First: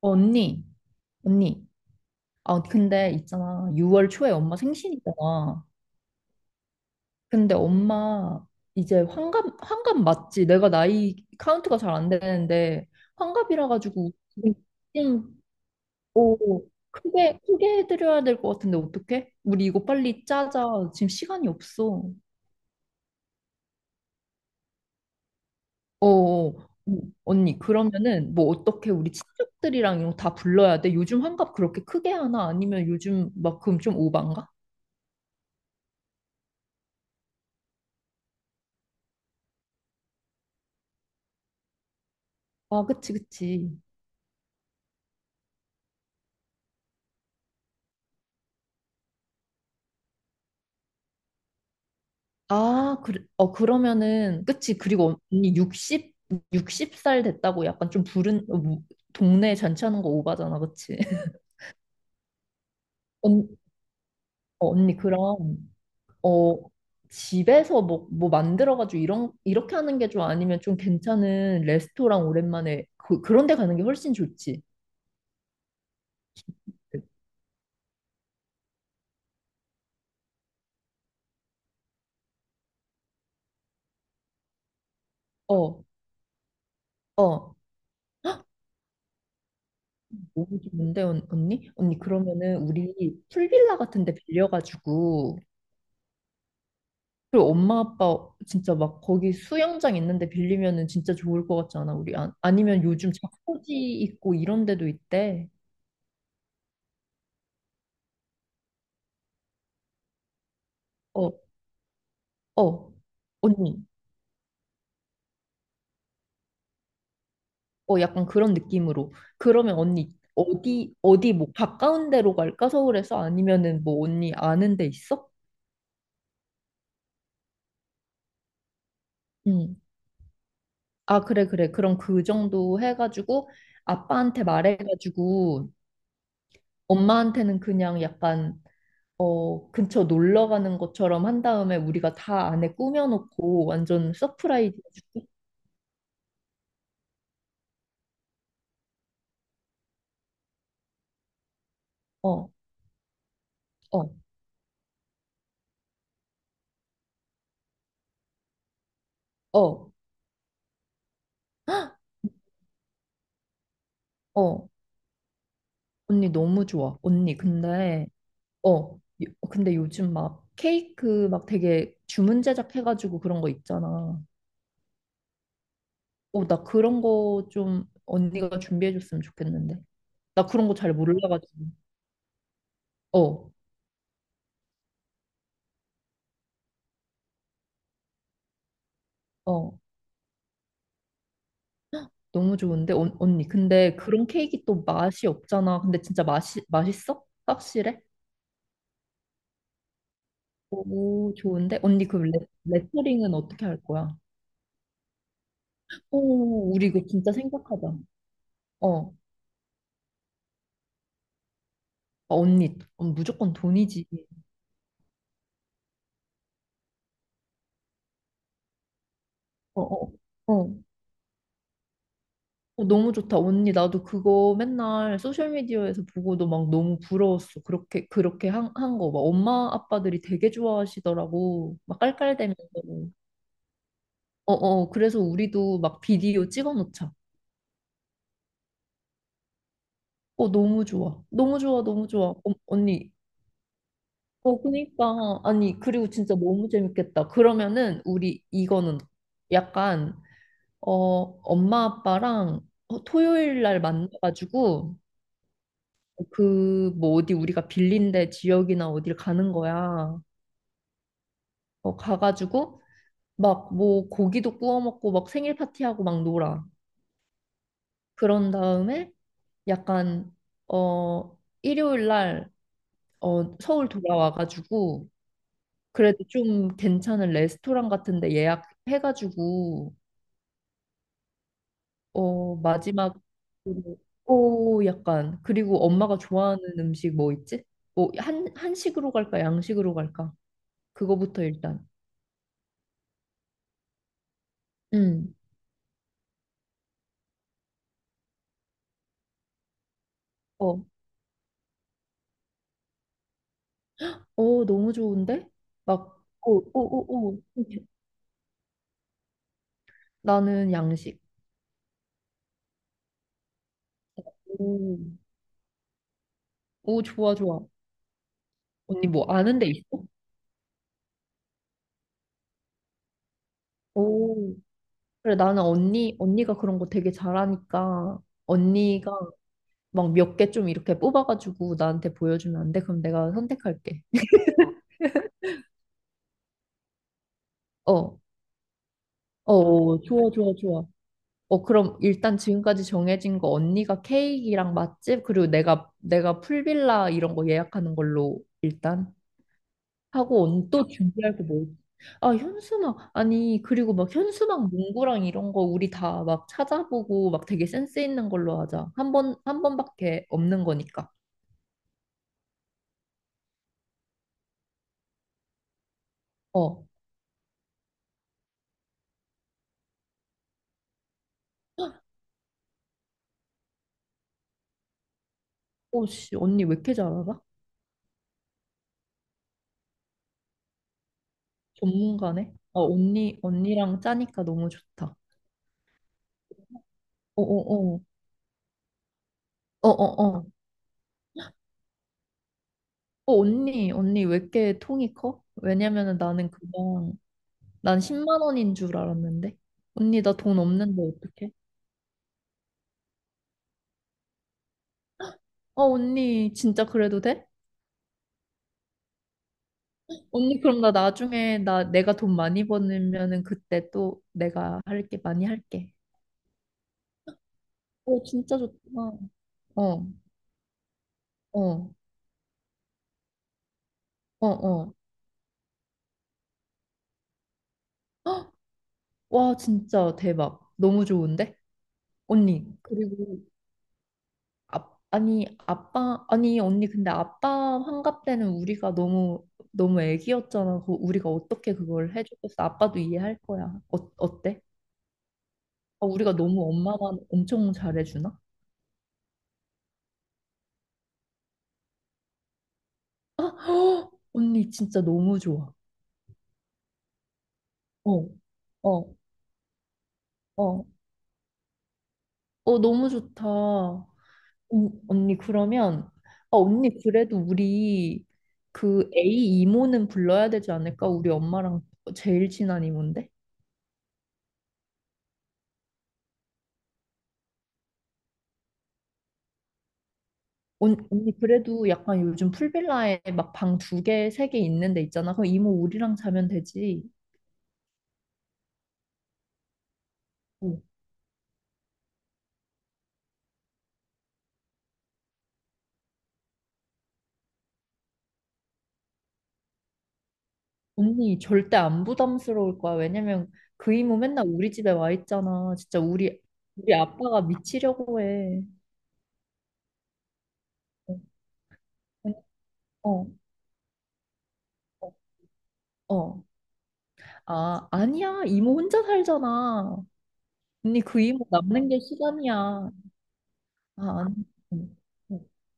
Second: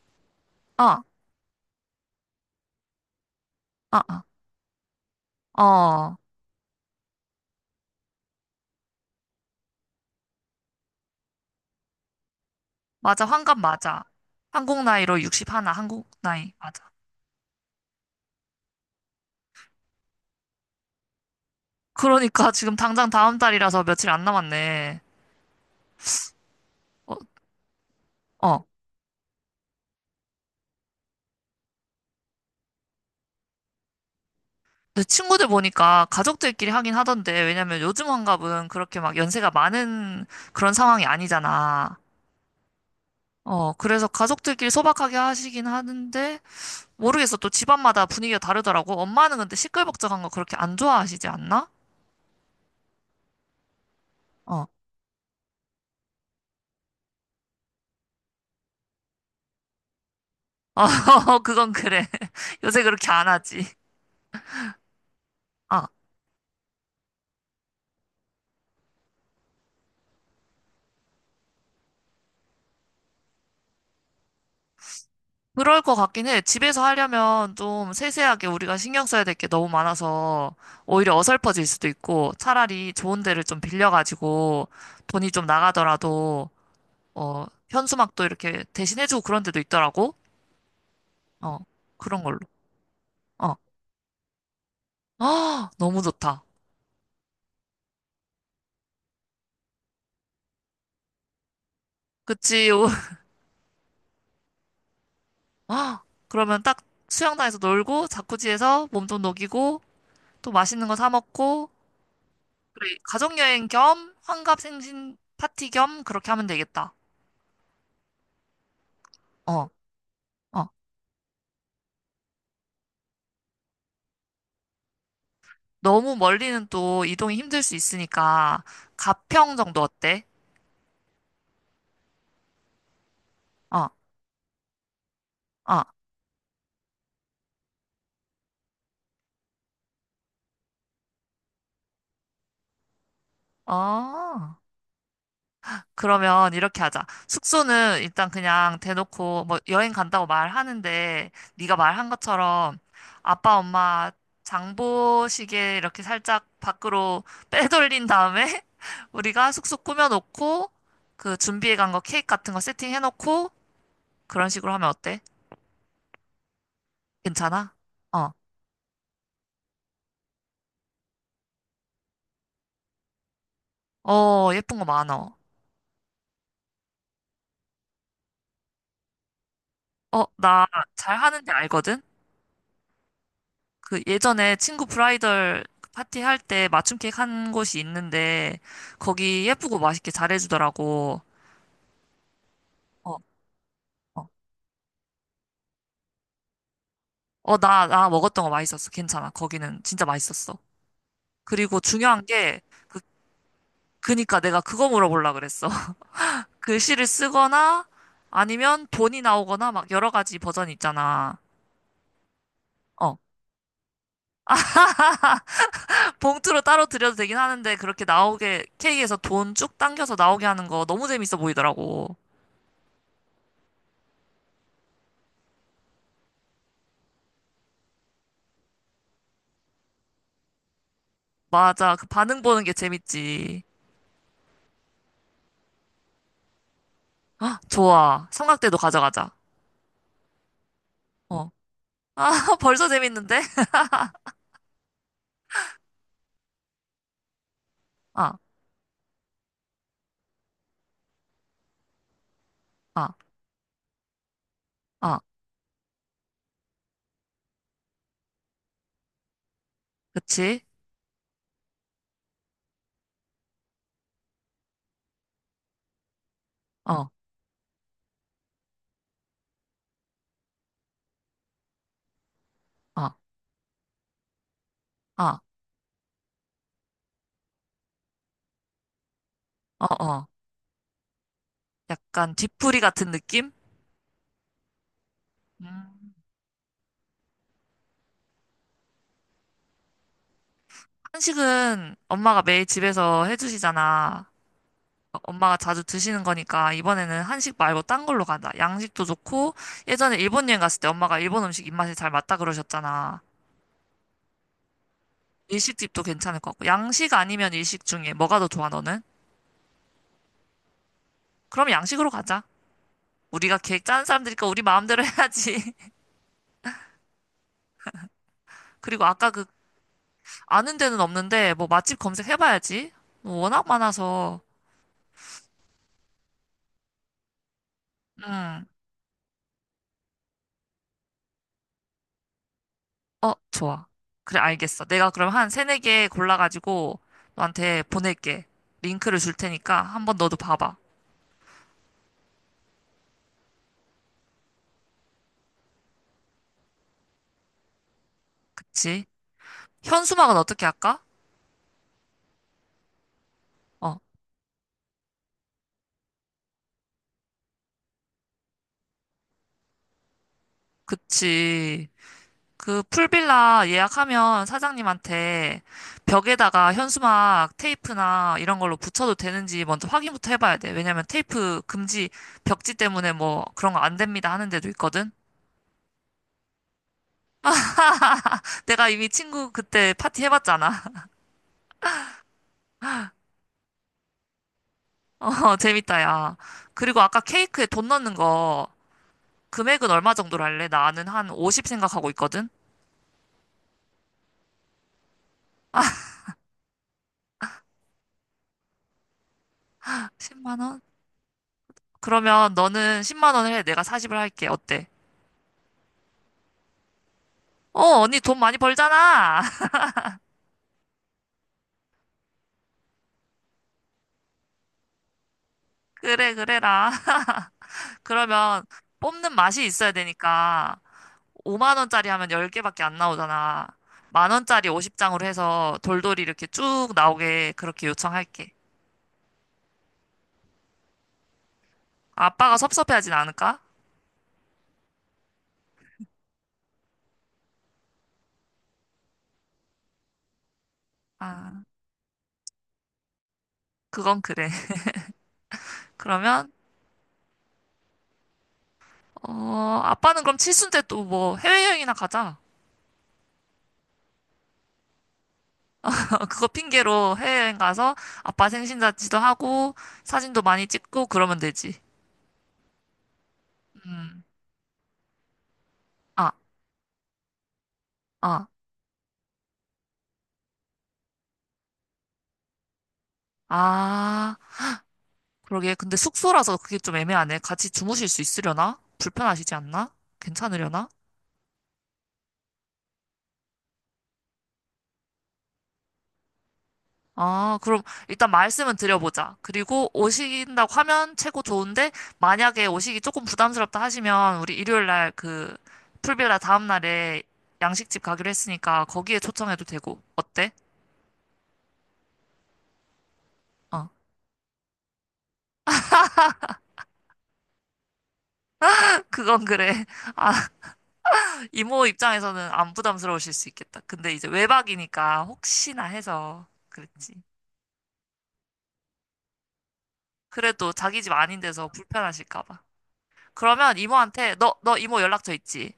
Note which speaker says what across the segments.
Speaker 1: 언니,
Speaker 2: 어,
Speaker 1: 언니. 아, 근데 있잖아.
Speaker 2: 어,
Speaker 1: 6월 초에 엄마
Speaker 2: 어,
Speaker 1: 생신이잖아.
Speaker 2: 어.
Speaker 1: 근데 엄마 이제 환갑 맞지? 내가 나이 카운트가 잘 안 되는데,
Speaker 2: 맞아, 환갑
Speaker 1: 환갑이라
Speaker 2: 맞아.
Speaker 1: 가지고
Speaker 2: 한국 나이로
Speaker 1: 지금
Speaker 2: 61, 한국 나이,
Speaker 1: 오,
Speaker 2: 맞아.
Speaker 1: 크게 해드려야 될 것 같은데, 어떡해? 우리 이거 빨리 짜자. 지금 시간이 없어.
Speaker 2: 그러니까 지금 당장 다음 달이라서 며칠 안 남았네.
Speaker 1: 어, 어.
Speaker 2: 어,
Speaker 1: 언니, 그러면은 뭐
Speaker 2: 어.
Speaker 1: 어떻게 우리 친척들이랑 이런 거 다 불러야 돼? 요즘 환갑 그렇게 크게 하나? 아니면 요즘 막 그럼 좀 오반가?
Speaker 2: 내 친구들 보니까 가족들끼리 하긴 하던데, 왜냐면 요즘 환갑은 그렇게 막 연세가 많은 그런 상황이 아니잖아.
Speaker 1: 아, 그치.
Speaker 2: 어, 그래서 가족들끼리 소박하게 하시긴 하는데, 모르겠어. 또 집안마다 분위기가 다르더라고. 엄마는 근데 시끌벅적한 거 그렇게 안 좋아하시지 않나?
Speaker 1: 아, 그래, 어, 그러면은,
Speaker 2: 어,
Speaker 1: 그치. 그리고 언니 60, 60살 됐다고 약간 좀 부른, 동네 잔치하는 거 오바잖아. 그치.
Speaker 2: 어, 그건 그래. 요새 그렇게 안
Speaker 1: 언,
Speaker 2: 하지.
Speaker 1: 어, 언니, 그럼,
Speaker 2: 어.
Speaker 1: 어, 집에서 뭐 만들어가지고 이렇게 하는 게 좀 아니면 좀 괜찮은 레스토랑 오랜만에 그런 데 가는 게 훨씬 좋지.
Speaker 2: 그럴 것 같긴 해. 집에서 하려면 좀 세세하게 우리가 신경 써야 될 게 너무 많아서 오히려 어설퍼질 수도 있고 차라리 좋은 데를 좀 빌려가지고 돈이 좀
Speaker 1: 어,
Speaker 2: 나가더라도. 어,
Speaker 1: 어.
Speaker 2: 현수막도
Speaker 1: 헉,
Speaker 2: 이렇게 대신해주고 그런 데도 있더라고.
Speaker 1: 너무 좋은데,
Speaker 2: 어,
Speaker 1: 언니? 언니,
Speaker 2: 그런 걸로.
Speaker 1: 그러면은 우리
Speaker 2: 어,
Speaker 1: 풀빌라 같은 데 빌려가지고,
Speaker 2: 아, 너무 좋다.
Speaker 1: 그리고 엄마 아빠 진짜 막 거기 수영장 있는데 빌리면은 진짜 좋을 것 같지 않아? 우리 아,
Speaker 2: 그치.
Speaker 1: 아니면
Speaker 2: 오,
Speaker 1: 요즘 자쿠지 있고 이런 데도 있대.
Speaker 2: 아, 그러면 딱 수영장에서 놀고 자쿠지에서 몸 좀 녹이고 또 맛있는 거 사
Speaker 1: 어,
Speaker 2: 먹고
Speaker 1: 어,
Speaker 2: 그래, 가족여행
Speaker 1: 언니.
Speaker 2: 겸 환갑 생신 파티 겸 그렇게 하면 되겠다.
Speaker 1: 어, 약간 그런 느낌으로.
Speaker 2: 어.
Speaker 1: 그러면 언니
Speaker 2: 어.
Speaker 1: 어디 뭐 가까운 데로 갈까? 서울에서 아니면은 뭐 언니 아는 데 있어?
Speaker 2: 너무 멀리는 또 이동이 힘들 수 있으니까 가평
Speaker 1: 응.
Speaker 2: 정도 어때?
Speaker 1: 아, 그래. 그럼 그 정도 해가지고
Speaker 2: 어,
Speaker 1: 아빠한테 말해가지고
Speaker 2: 어,
Speaker 1: 엄마한테는 그냥 약간 어, 근처 놀러 가는 것처럼 한 다음에 우리가 다 안에 꾸며놓고 완전
Speaker 2: 어.
Speaker 1: 서프라이즈 해줄게.
Speaker 2: 그러면 이렇게 하자. 숙소는 일단 그냥 대놓고 뭐 여행 간다고 말하는데 네가 말한
Speaker 1: 어,
Speaker 2: 것처럼 아빠
Speaker 1: 어,
Speaker 2: 엄마 장보시게 이렇게 살짝 밖으로 빼돌린 다음에 우리가 숙소
Speaker 1: 어,
Speaker 2: 꾸며놓고 그 준비해 간 거 케이크 같은 거 세팅해 놓고 그런
Speaker 1: 어.
Speaker 2: 식으로 하면 어때?
Speaker 1: 언니 너무 좋아. 언니,
Speaker 2: 괜찮아?
Speaker 1: 근데,
Speaker 2: 어,
Speaker 1: 어, 근데 요즘 막 케이크 막 되게 주문 제작해가지고 그런 거 있잖아.
Speaker 2: 어, 예쁜 거 많아.
Speaker 1: 어, 나 그런 거 좀 언니가 준비해줬으면 좋겠는데.
Speaker 2: 어,
Speaker 1: 나
Speaker 2: 나
Speaker 1: 그런 거 잘
Speaker 2: 잘 하는데
Speaker 1: 몰라가지고.
Speaker 2: 알거든?
Speaker 1: 어,
Speaker 2: 그 예전에 친구 브라이덜 파티 할 때 맞춤 케이크 한 곳이 있는데 거기
Speaker 1: 어.
Speaker 2: 예쁘고 맛있게 잘해주더라고.
Speaker 1: 너무 좋은데,
Speaker 2: 어,
Speaker 1: 언니. 근데 그런
Speaker 2: 어.
Speaker 1: 케이크 또 맛이 없잖아. 근데 진짜 맛있어?
Speaker 2: 어, 나,
Speaker 1: 확실해?
Speaker 2: 나 먹었던 거 맛있었어. 괜찮아. 거기는 진짜 맛있었어.
Speaker 1: 오, 좋은데?
Speaker 2: 그리고
Speaker 1: 언니, 그
Speaker 2: 중요한
Speaker 1: 레,
Speaker 2: 게 그,
Speaker 1: 레터링은 어떻게 할 거야?
Speaker 2: 그니까 내가 그거 물어보려고 그랬어.
Speaker 1: 오, 우리 이거
Speaker 2: 글씨를
Speaker 1: 진짜
Speaker 2: 쓰거나
Speaker 1: 생각하자.
Speaker 2: 아니면
Speaker 1: 어, 어,
Speaker 2: 돈이 나오거나 막 여러 가지 버전이 있잖아.
Speaker 1: 언니, 어,
Speaker 2: 어.
Speaker 1: 무조건 돈이지.
Speaker 2: 봉투로 따로 드려도 되긴 하는데 그렇게 나오게 케이크에서 돈 쭉
Speaker 1: 어, 어,
Speaker 2: 당겨서 나오게 하는
Speaker 1: 어.
Speaker 2: 거 너무 재밌어 보이더라고.
Speaker 1: 어, 너무 좋다. 언니, 나도 그거 맨날 소셜미디어에서 보고도 막 너무 부러웠어. 그렇게 한 거. 막 엄마, 아빠들이 되게 좋아하시더라고.
Speaker 2: 맞아.
Speaker 1: 막
Speaker 2: 그 반응
Speaker 1: 깔깔대면서.
Speaker 2: 보는 게 재밌지.
Speaker 1: 어, 어, 그래서 우리도 막 비디오 찍어 놓자.
Speaker 2: 아, 좋아. 삼각대도 가져가자.
Speaker 1: 어, 너무 좋아.
Speaker 2: 어.
Speaker 1: 너무 좋아, 너무
Speaker 2: 아,
Speaker 1: 좋아. 어,
Speaker 2: 벌써
Speaker 1: 언니,
Speaker 2: 재밌는데?
Speaker 1: 어, 그니까. 아니, 그리고 진짜 너무 재밌겠다. 그러면은,
Speaker 2: 아,
Speaker 1: 우리 이거는 약간, 어, 엄마 아빠랑 어,
Speaker 2: 아,
Speaker 1: 토요일 날 만나가지고,
Speaker 2: 아.
Speaker 1: 뭐, 어디 우리가 빌린 데 지역이나 어딜 가는 거야.
Speaker 2: 그치?
Speaker 1: 어, 가가지고, 뭐, 고기도 구워 먹고, 막 생일 파티하고 막 놀아.
Speaker 2: 어,
Speaker 1: 그런 다음에, 약간, 어, 일요일 날,
Speaker 2: 아,
Speaker 1: 어, 서울 돌아와가지고,
Speaker 2: 아,
Speaker 1: 그래도 좀 괜찮은 레스토랑 같은데
Speaker 2: 어,
Speaker 1: 예약해가지고
Speaker 2: 어. 약간
Speaker 1: 어
Speaker 2: 뒤풀이 같은
Speaker 1: 마지막
Speaker 2: 느낌?
Speaker 1: 오 약간 그리고
Speaker 2: 음.
Speaker 1: 엄마가 좋아하는 음식 뭐 있지? 뭐 한 한식으로 갈까 양식으로 갈까? 그거부터 일단
Speaker 2: 한식은 엄마가 매일 집에서 해주시잖아. 어,
Speaker 1: 음.
Speaker 2: 엄마가 자주 드시는 거니까 이번에는 한식 말고 딴 걸로 가자. 양식도 좋고 예전에 일본 여행 갔을
Speaker 1: 어.
Speaker 2: 때 엄마가 일본 음식 입맛에 잘 맞다 그러셨잖아.
Speaker 1: 어 너무 좋은데?
Speaker 2: 일식집도
Speaker 1: 막
Speaker 2: 괜찮을 것
Speaker 1: 오
Speaker 2: 같고
Speaker 1: 오
Speaker 2: 양식
Speaker 1: 오오
Speaker 2: 아니면 일식 중에 뭐가 더 좋아 너는?
Speaker 1: 나는 양식.
Speaker 2: 그럼 양식으로 가자. 우리가 계획 짠 사람들이니까 우리
Speaker 1: 오.
Speaker 2: 마음대로 해야지.
Speaker 1: 오 좋아.
Speaker 2: 그리고
Speaker 1: 언니 뭐
Speaker 2: 아까 그
Speaker 1: 아는 데 있어?
Speaker 2: 아는 데는 없는데 뭐 맛집 검색해봐야지. 워낙 많아서.
Speaker 1: 오. 그래 나는 언니가 그런 거 되게 잘하니까
Speaker 2: 음.
Speaker 1: 언니가 막 몇 개 좀 이렇게 뽑아가지고 나한테 보여주면 안 돼? 그럼
Speaker 2: 어,
Speaker 1: 내가
Speaker 2: 좋아.
Speaker 1: 선택할게.
Speaker 2: 그래, 알겠어. 내가 그럼 한 세네 개 골라가지고 너한테
Speaker 1: 어,
Speaker 2: 보낼게. 링크를 줄
Speaker 1: 어,
Speaker 2: 테니까
Speaker 1: 어,
Speaker 2: 한 번
Speaker 1: 좋아,
Speaker 2: 너도
Speaker 1: 좋아,
Speaker 2: 봐봐.
Speaker 1: 좋아. 어, 그럼 일단 지금까지 정해진 거 언니가 케이크랑 맛집 그리고 내가 풀빌라 이런 거 예약하는 걸로
Speaker 2: 그치?
Speaker 1: 일단
Speaker 2: 현수막은
Speaker 1: 하고
Speaker 2: 어떻게
Speaker 1: 언니 또
Speaker 2: 할까?
Speaker 1: 준비할 거 뭐? 아, 현수막 아니 그리고
Speaker 2: 어,
Speaker 1: 막 현수막 문구랑 이런 거 우리 다 막 찾아보고 막 되게 센스 있는 걸로 하자. 한 번밖에 없는 거니까.
Speaker 2: 그치. 그 풀빌라 예약하면 사장님한테 벽에다가
Speaker 1: 어,
Speaker 2: 현수막 테이프나 이런 걸로 붙여도 되는지 먼저 확인부터 해봐야 돼. 왜냐면 테이프 금지 벽지 때문에 뭐 그런 거 안 됩니다 하는 데도 있거든.
Speaker 1: 오씨 언니 왜 이렇게 잘 알아?
Speaker 2: 내가 이미 친구 그때 파티 해봤잖아.
Speaker 1: 전문가네? 어, 언니랑 짜니까 너무 좋다.
Speaker 2: 어, 재밌다, 야. 그리고 아까 케이크에 돈
Speaker 1: 어어어.
Speaker 2: 넣는 거
Speaker 1: 어
Speaker 2: 금액은 얼마
Speaker 1: 어어. 어, 어,
Speaker 2: 정도로 할래? 나는 한 50 생각하고 있거든.
Speaker 1: 언니 왜 이렇게 통이 커? 왜냐면은 나는 그냥, 난 10만 원인 줄 알았는데. 언니, 나 돈
Speaker 2: 10만 원?
Speaker 1: 없는데 어떡해?
Speaker 2: 그러면 너는 10만 원을 해. 내가 40을 할게. 어때?
Speaker 1: 어, 언니, 진짜 그래도 돼?
Speaker 2: 어, 언니 돈 많이 벌잖아.
Speaker 1: 언니, 그럼 나 나중에, 나, 내가 돈 많이 버면은 그때 또 내가 할게, 많이 할게.
Speaker 2: 그래, 그래라.
Speaker 1: 어, 진짜
Speaker 2: 그러면
Speaker 1: 좋다.
Speaker 2: 뽑는 맛이 있어야
Speaker 1: 어,
Speaker 2: 되니까 5만
Speaker 1: 어,
Speaker 2: 원짜리 하면 10개밖에 안 나오잖아. 만
Speaker 1: 어,
Speaker 2: 원짜리
Speaker 1: 어.
Speaker 2: 50장으로 해서 돌돌이 이렇게 쭉 나오게 그렇게 요청할게.
Speaker 1: 와, 진짜 대박. 너무 좋은데?
Speaker 2: 아빠가
Speaker 1: 언니,
Speaker 2: 섭섭해하진
Speaker 1: 그리고
Speaker 2: 않을까?
Speaker 1: 아, 아니 아빠 아니 언니 근데 아빠 환갑 때는 우리가 너무 애기였잖아. 그 우리가
Speaker 2: 아,
Speaker 1: 어떻게 그걸 해줬겠어? 아빠도 이해할 거야. 어,
Speaker 2: 그건 그래.
Speaker 1: 어때? 아, 우리가
Speaker 2: 그러면
Speaker 1: 너무 엄마만 엄청 잘해주나?
Speaker 2: 어, 아빠는 그럼 칠순 때 또 뭐 해외여행이나 가자.
Speaker 1: 아, 헉! 언니 진짜 너무 좋아.
Speaker 2: 그거 핑계로 해외여행 가서
Speaker 1: 어,
Speaker 2: 아빠
Speaker 1: 어,
Speaker 2: 생신잔치도 하고 사진도 많이
Speaker 1: 어,
Speaker 2: 찍고 그러면 되지.
Speaker 1: 어 너무 좋다.
Speaker 2: 음.
Speaker 1: 언니 그러면 아,
Speaker 2: 아,
Speaker 1: 언니 그래도 우리
Speaker 2: 아,
Speaker 1: 그 A 이모는 불러야 되지 않을까? 우리 엄마랑 제일 친한 이모인데?
Speaker 2: 아. 그러게. 근데 숙소라서 그게 좀 애매하네. 같이 주무실 수 있으려나? 불편하시지 않나? 괜찮으려나?
Speaker 1: 언니 그래도 약간 요즘 풀빌라에 막 방 두 개, 세 개 있는 데 있잖아. 그럼 이모 우리랑 자면 되지.
Speaker 2: 아, 그럼 일단 말씀은 드려보자. 그리고 오신다고
Speaker 1: 어.
Speaker 2: 하면 최고 좋은데, 만약에 오시기 조금 부담스럽다 하시면, 우리 일요일 날 그, 풀빌라 다음날에 양식집 가기로 했으니까 거기에 초청해도 되고. 어때?
Speaker 1: 언니 절대 안 부담스러울 거야. 왜냐면
Speaker 2: 어.
Speaker 1: 그 이모 맨날 우리 집에 와 있잖아. 진짜 우리 아빠가 미치려고 해.
Speaker 2: 그건 그래. 아, 이모
Speaker 1: 어.
Speaker 2: 입장에서는 안
Speaker 1: 어.
Speaker 2: 부담스러우실 수 있겠다. 근데 이제 외박이니까 혹시나
Speaker 1: 어. 어.
Speaker 2: 해서 그랬지.
Speaker 1: 아, 아니야. 이모 혼자 살잖아.
Speaker 2: 그래도 자기
Speaker 1: 언니
Speaker 2: 집
Speaker 1: 그
Speaker 2: 아닌
Speaker 1: 이모
Speaker 2: 데서
Speaker 1: 남는 게
Speaker 2: 불편하실까
Speaker 1: 시간이야.
Speaker 2: 봐.
Speaker 1: 아,
Speaker 2: 그러면
Speaker 1: 아니.
Speaker 2: 이모한테 너
Speaker 1: 응.
Speaker 2: 이모 연락처
Speaker 1: 응.
Speaker 2: 있지?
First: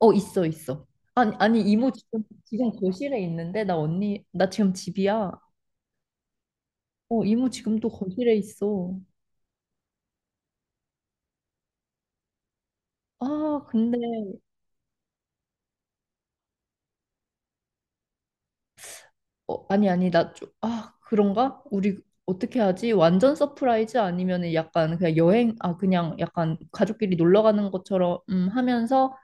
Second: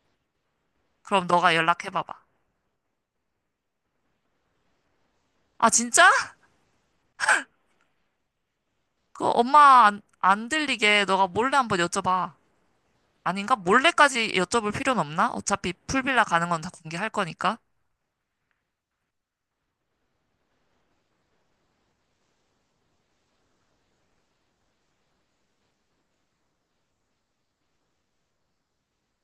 Speaker 1: 어, 있어.
Speaker 2: 그럼
Speaker 1: 아니,
Speaker 2: 너가
Speaker 1: 아니, 이모
Speaker 2: 연락해봐봐.
Speaker 1: 지금 거실에 있는데, 나 언니, 나 지금 집이야.
Speaker 2: 아, 진짜?
Speaker 1: 어, 이모 지금도 거실에 있어.
Speaker 2: 그 엄마 안 들리게 너가 몰래 한번 여쭤봐. 아닌가?
Speaker 1: 아, 근데,
Speaker 2: 몰래까지 여쭤볼 필요는 없나? 어차피 풀빌라 가는 건 다 공개할 거니까.
Speaker 1: 어, 아니, 아니, 나 좀, 아, 그런가? 우리 어떻게 하지? 완전 서프라이즈 아니면은 약간 그냥 아, 그냥 약간 가족끼리 놀러 가는 것처럼 하면서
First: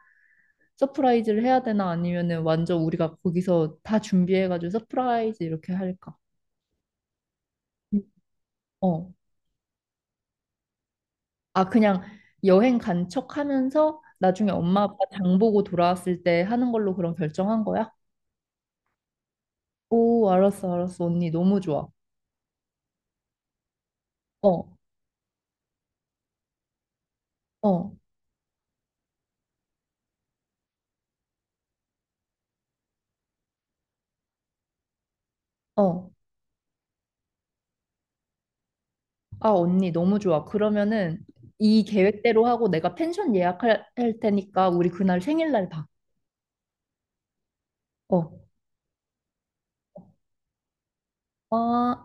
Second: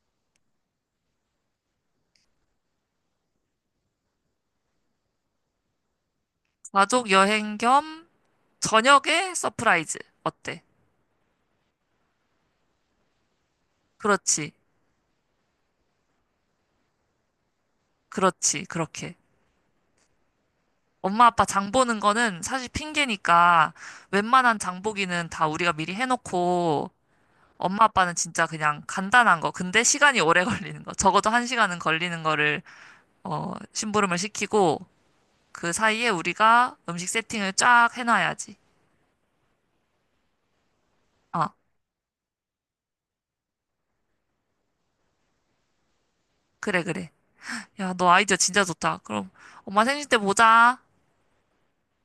Speaker 1: 서프라이즈를 해야 되나? 아니면은 완전 우리가 거기서 다 준비해가지고 서프라이즈 이렇게 할까?
Speaker 2: 가족 여행
Speaker 1: 음.
Speaker 2: 겸
Speaker 1: 어.
Speaker 2: 저녁에 서프라이즈. 어때?
Speaker 1: 아, 그냥 여행 간 척 하면서 나중에
Speaker 2: 그렇지.
Speaker 1: 엄마 아빠 장 보고 돌아왔을 때 하는 걸로 그럼 결정한 거야?
Speaker 2: 그렇지. 그렇게.
Speaker 1: 오, 알았어.
Speaker 2: 엄마
Speaker 1: 언니,
Speaker 2: 아빠
Speaker 1: 너무
Speaker 2: 장
Speaker 1: 좋아.
Speaker 2: 보는 거는 사실 핑계니까 웬만한
Speaker 1: 어,
Speaker 2: 장보기는 다 우리가 미리 해놓고 엄마
Speaker 1: 어.
Speaker 2: 아빠는 진짜 그냥 간단한 거. 근데 시간이 오래 걸리는 거. 적어도 한 시간은 걸리는 거를 어, 심부름을 시키고 그
Speaker 1: 어.
Speaker 2: 사이에 우리가 음식 세팅을 쫙 해놔야지.
Speaker 1: 아, 언니, 너무 좋아. 그러면은
Speaker 2: 아,
Speaker 1: 이 계획대로 하고 내가 펜션 예약할 할 테니까 우리 그날 생일날 봐.
Speaker 2: 그래, 그래. 야, 너
Speaker 1: 어.
Speaker 2: 아이디어 진짜 좋다. 그럼 엄마 생신 때 보자.
Speaker 1: 어.